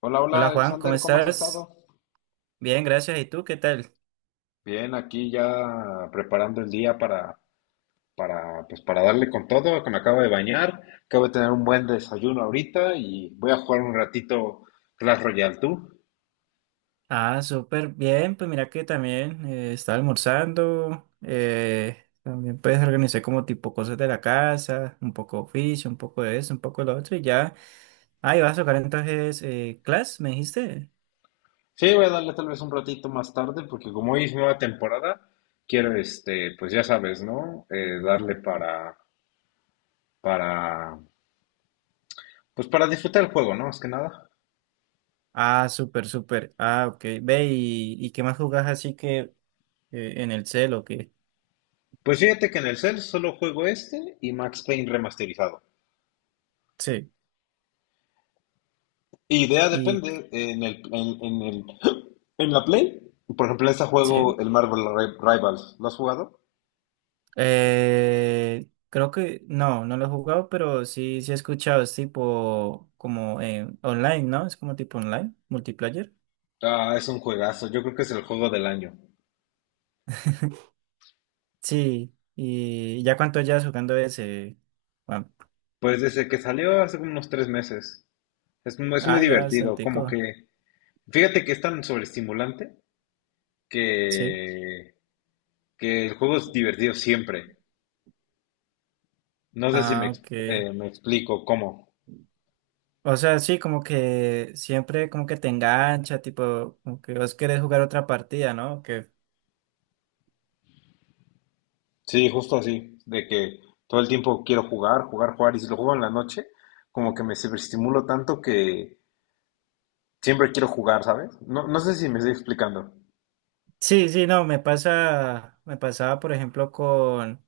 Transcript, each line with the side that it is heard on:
left: Hola, hola
right: Hola Juan, ¿cómo
left: Alexander, ¿cómo has estado?
right: estás? Bien, gracias. ¿Y tú qué tal?
left: Bien, aquí ya preparando el día pues para darle con todo, que me acabo de bañar, acabo de tener un buen desayuno ahorita y voy a jugar un ratito Clash Royale, ¿tú?
right: Ah, súper bien. Pues mira que también estaba almorzando. También pues organizé como tipo cosas de la casa, un poco oficio, un poco de eso, un poco de lo otro y ya. Ah, ¿y vas a tocar entonces Clash, me dijiste?
left: Sí, voy a darle tal vez un ratito más tarde, porque como hoy es nueva temporada, quiero, pues ya sabes, ¿no? Darle para, pues para disfrutar el juego, ¿no? Más que nada.
right: Ah, súper, súper. Ah, ok. Ve, ¿y qué más jugás así que en el celo? Que
left: Pues fíjate que en el cel solo juego este y Max Payne remasterizado.
right: sí.
left: Idea
right: Y
left: depende en el, en la Play. Por ejemplo, ese
right: sí.
left: juego, el Marvel Rivals, ¿lo has jugado?
right: Creo que no lo he jugado, pero sí, sí he escuchado. Es tipo como online, ¿no? Es como tipo online, multiplayer.
left: Ah, es un juegazo. Yo creo que es el juego del año.
right: Sí, ¿y ya cuánto llevas jugando ese, Juan?
left: Pues desde que salió hace unos 3 meses. Es muy
right: Ah, ya
left: divertido.
right: bastantico,
left: Como que, fíjate que es tan sobreestimulante
right: sí.
left: que, que el juego es divertido siempre. No sé si me,
right: Ah,
left: ex-
right: ok.
left: eh, me explico cómo.
right: O sea, sí, como que siempre como que te engancha, tipo, como que vos querés jugar otra partida, ¿no? Que...
left: Sí, justo así. De que todo el tiempo quiero jugar, jugar, jugar. Y si lo juego en la noche, como que me sobreestimulo tanto que siempre quiero jugar, ¿sabes? No, no sé si me estoy explicando.
right: Sí, sí, no, me pasa, me pasaba por ejemplo con...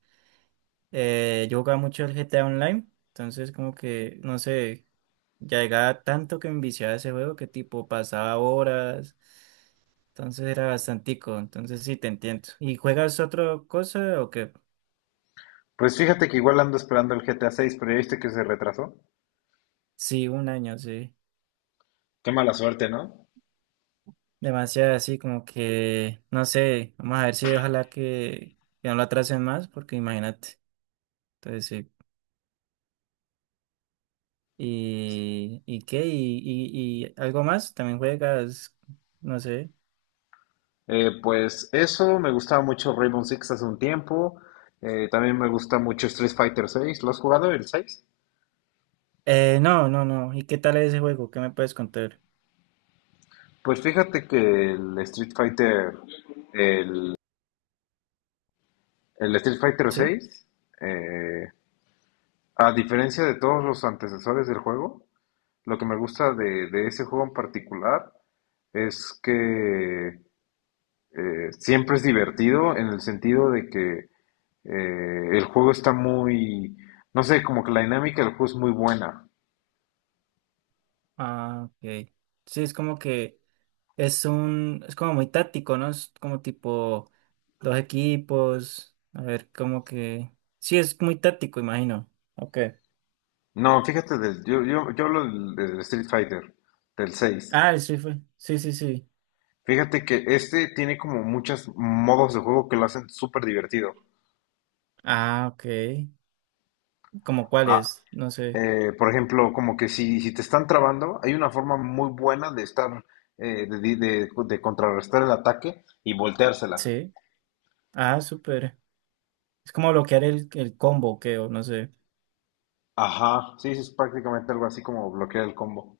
right: Yo jugaba mucho el GTA Online, entonces como que, no sé, ya llegaba tanto que me viciaba ese juego que tipo pasaba horas, entonces era bastantico, entonces sí te entiendo. ¿Y juegas otra cosa o qué?
left: Pues fíjate que igual ando esperando el GTA 6, pero ya viste que se retrasó.
right: Sí, un año, sí.
left: Qué mala suerte, ¿no?
right: Demasiado así como que, no sé, vamos a ver si ojalá que no lo atrasen más, porque imagínate, entonces sí. Y qué? ¿Y algo más? ¿También juegas? No sé.
left: Pues eso, me gustaba mucho Rainbow Six hace un tiempo. También me gusta mucho Street Fighter 6. ¿Lo has jugado el 6?
right: No, no, no. ¿Y qué tal es ese juego? ¿Qué me puedes contar?
left: Pues fíjate que el Street Fighter, el, el Street Fighter
right: ¿Sí?
left: seis, eh, a diferencia de todos los antecesores del juego, lo que me gusta de ese juego en particular es que siempre es divertido en el sentido de que el juego está muy, no sé, como que la dinámica del juego es muy buena.
right: Ah, ok. Sí, es como que es un, es como muy táctico, ¿no? Es como tipo dos equipos. A ver, como que. Sí, es muy táctico, imagino. Ok.
left: No, fíjate, yo hablo del Street Fighter, del 6.
right: Ah, sí fue. Sí, sí, sí.
left: Fíjate que este tiene como muchos modos de juego que lo hacen súper divertido.
right: Ah, ok. ¿Como
left: Ah,
right: cuáles? No sé.
left: por ejemplo, como que si, si te están trabando, hay una forma muy buena de de contrarrestar el ataque y volteársela.
right: Sí. Ah, súper. Es como bloquear el combo, que, o no sé.
left: Ajá, sí, sí, es prácticamente algo así como bloquear el combo.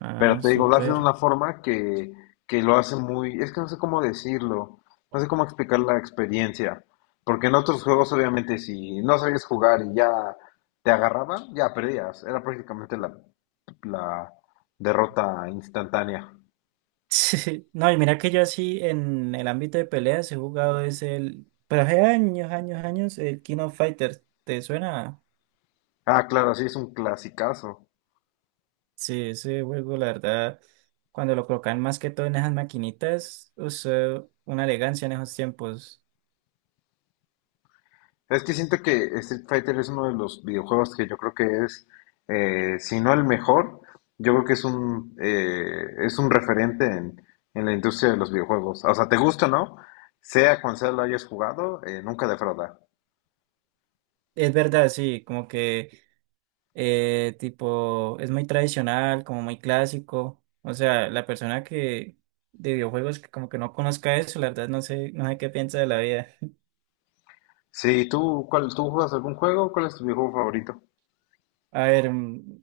right: Ah,
left: Pero te digo, lo hacen de
right: súper.
left: una forma que lo hace muy, es que no sé cómo decirlo, no sé cómo explicar la experiencia, porque en otros juegos obviamente si no sabías jugar y ya te agarraban, ya perdías, era prácticamente la, la derrota instantánea.
right: Sí, no, y mira que yo así en el ámbito de peleas he jugado es el, pero hace años, años, años, el King of Fighters, ¿te suena?
left: Ah, claro, sí, es un clasicazo.
right: Sí, ese juego, la verdad, cuando lo colocan más que todo en esas maquinitas, usó una elegancia en esos tiempos.
left: Es que siento que Street Fighter es uno de los videojuegos que yo creo que es, si no el mejor, yo creo que es es un referente en la industria de los videojuegos. O sea, te gusta, ¿no? Sea cual sea lo hayas jugado, nunca defrauda.
right: Es verdad, sí, como que tipo, es muy tradicional, como muy clásico. O sea, la persona que de videojuegos que como que no conozca eso, la verdad no sé, no sé qué piensa de la vida.
left: Sí, ¿tú juegas algún juego? ¿Cuál es tu videojuego favorito?
right: A ver,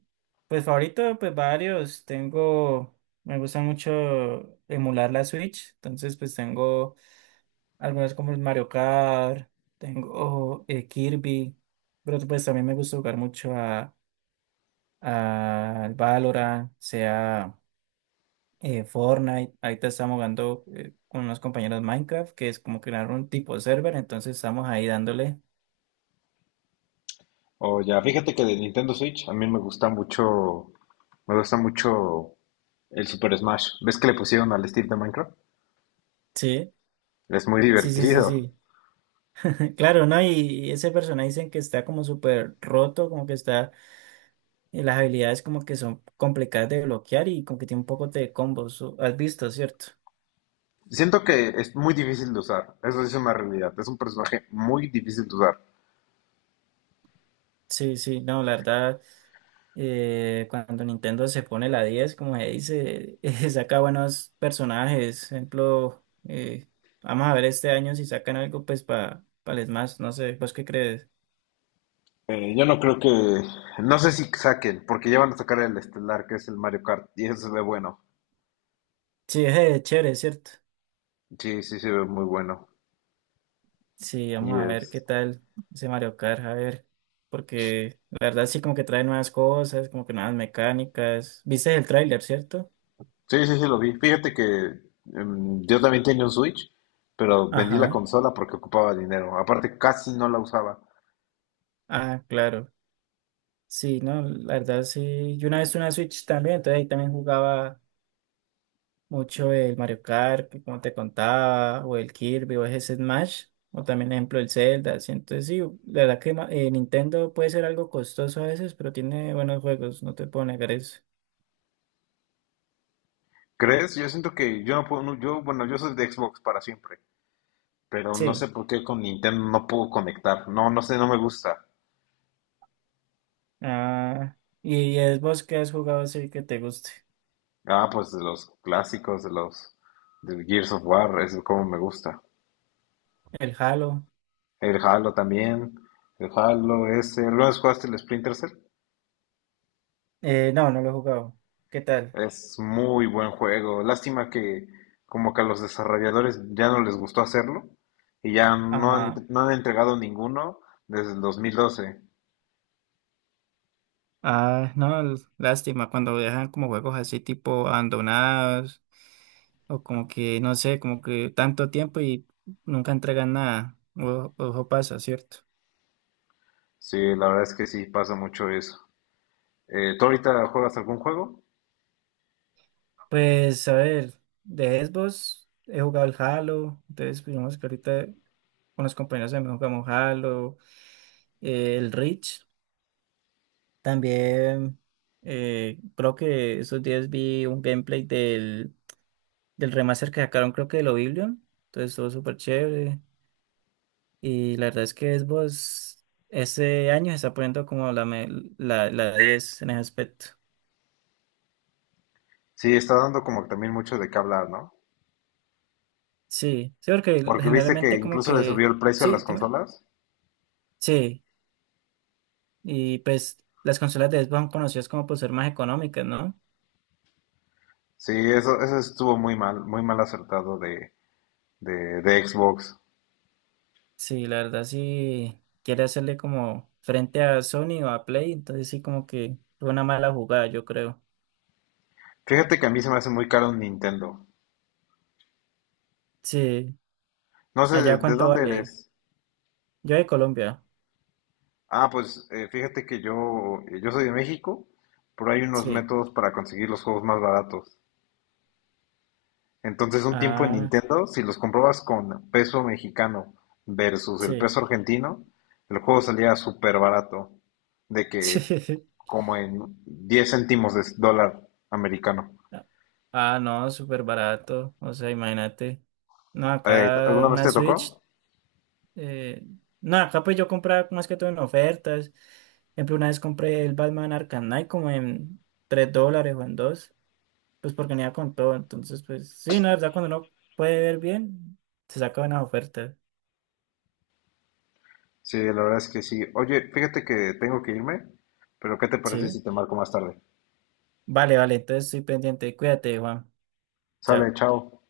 right: pues favorito, pues varios. Tengo, me gusta mucho emular la Switch, entonces pues tengo algunos como el Mario Kart, tengo Kirby, pero pues también me gusta jugar mucho a al Valorant, sea Fortnite. Ahorita estamos jugando con unos compañeros Minecraft, que es como crear un tipo server, entonces estamos ahí dándole.
left: O ya, fíjate que de Nintendo Switch a mí me gusta mucho el Super Smash. ¿Ves que le pusieron al estilo de Minecraft?
right: Sí,
left: Es muy
right: sí, sí, sí,
left: divertido.
right: sí. Claro, ¿no? Y ese personaje dicen que está como súper roto, como que está, las habilidades como que son complicadas de bloquear y como que tiene un poco de combos. O- ¿Has visto, cierto?
left: Siento que es muy difícil de usar, eso sí es una realidad, es un personaje muy difícil de usar.
right: Sí, sí, no, la verdad, cuando Nintendo se pone la 10, como se dice, saca buenos personajes. Ejemplo, vamos a ver este año si sacan algo pues para el Smash, no sé, ¿vos qué crees?
left: Yo no creo que, no sé si saquen, porque ya van a sacar el estelar, que es el Mario Kart, y eso se ve bueno.
right: Sí, es chévere, ¿cierto?
left: Sí, sí, se ve muy bueno.
right: Sí,
left: Y
right: vamos a ver qué
left: es,
right: tal ese Mario Kart, a ver, porque la verdad sí como que trae nuevas cosas, como que nuevas mecánicas. ¿Viste el tráiler, cierto?
left: sí, sí, sí, lo vi. Fíjate que yo también tenía un Switch, pero vendí la
right: Ajá.
left: consola porque ocupaba dinero. Aparte, casi no la usaba.
right: Ah, claro. Sí, no, la verdad sí. Yo una vez tuve una Switch también, entonces ahí también jugaba mucho el Mario Kart, que como te contaba, o el Kirby, o ese Smash, o también ejemplo el Zelda, así. Entonces sí, la verdad que ma- Nintendo puede ser algo costoso a veces, pero tiene buenos juegos, no te puedo negar eso.
left: ¿Crees? Yo siento que yo no puedo, no, yo, bueno, yo soy de Xbox para siempre, pero no
right: Sí.
left: sé por qué con Nintendo no puedo conectar. No, no sé, no me gusta.
right: Ah, ¿y es vos que has jugado así que te guste?
left: Ah, pues de los clásicos, de los del Gears of War, es como me gusta.
right: El Halo.
left: El Halo también, el Halo ese, ¿alguna vez jugaste el Splinter Cell?
right: No, no lo he jugado. ¿Qué tal?
left: Es muy buen juego. Lástima que como que a los desarrolladores ya no les gustó hacerlo y ya no han,
right: Ajá.
left: no han entregado ninguno desde el 2012.
right: Ah, no, l- lástima cuando dejan como juegos así tipo abandonados o como que, no sé, como que tanto tiempo y nunca entregan nada. O- Ojo, pasa, ¿cierto?
left: Sí, la verdad es que sí pasa mucho eso. ¿Tú ahorita juegas algún juego?
right: Pues a ver, de Xbox he jugado el Halo, entonces digamos que ahorita con los compañeros también jugamos Halo, el Reach. También creo que esos días vi un gameplay del remaster que sacaron, creo que de Oblivion. Entonces estuvo súper chévere. Y la verdad es que Xbox ese año se está poniendo como la, me- la 10 en ese aspecto.
left: Sí, está dando como que también mucho de qué hablar, ¿no?
right: Sí, sí, porque
left: Porque viste que
right: generalmente como
left: incluso le subió
right: que...
left: el precio a
right: Sí,
left: las
right: dime.
left: consolas.
right: Sí, y pues las consolas de Xbox son conocidas como por ser más económicas, ¿no?
left: Sí, eso estuvo muy mal acertado de Xbox.
right: Sí, la verdad sí quiere hacerle como frente a Sony o a Play, entonces sí como que fue una mala jugada, yo creo.
left: Fíjate que a mí se me hace muy caro un Nintendo.
right: Sí,
left: No sé, ¿de,
right: allá
left: de
right: cuánto
left: ¿dónde
right: vale.
left: eres?
right: Yo de Colombia.
left: Ah, pues fíjate que yo soy de México, pero hay unos
right: Sí.
left: métodos para conseguir los juegos más baratos. Entonces, un tiempo en
right: Ah,
left: Nintendo, si los comprobas con peso mexicano versus el
right: sí.
left: peso argentino, el juego salía súper barato, de que
right: Sí.
left: como en 10 céntimos de dólar americano.
right: Ah, no, súper barato. O sea, imagínate. No, acá
left: ¿Alguna vez
right: una
left: te tocó?
right: Switch. eh, no, acá pues yo compraba más que todo en ofertas. Por ejemplo, una vez compré el Batman Arkham Knight como en 3 dólares o en dos, pues porque venía con todo. Entonces, pues sí, no, la verdad, cuando uno puede ver bien, se saca buenas ofertas.
left: Sí, la verdad es que sí. Oye, fíjate que tengo que irme, pero ¿qué te parece
right: Sí.
left: si te marco más tarde?
right: Vale, vale, entonces estoy pendiente. Cuídate, Juan.
left: Sale,
right: Chao.
left: chao.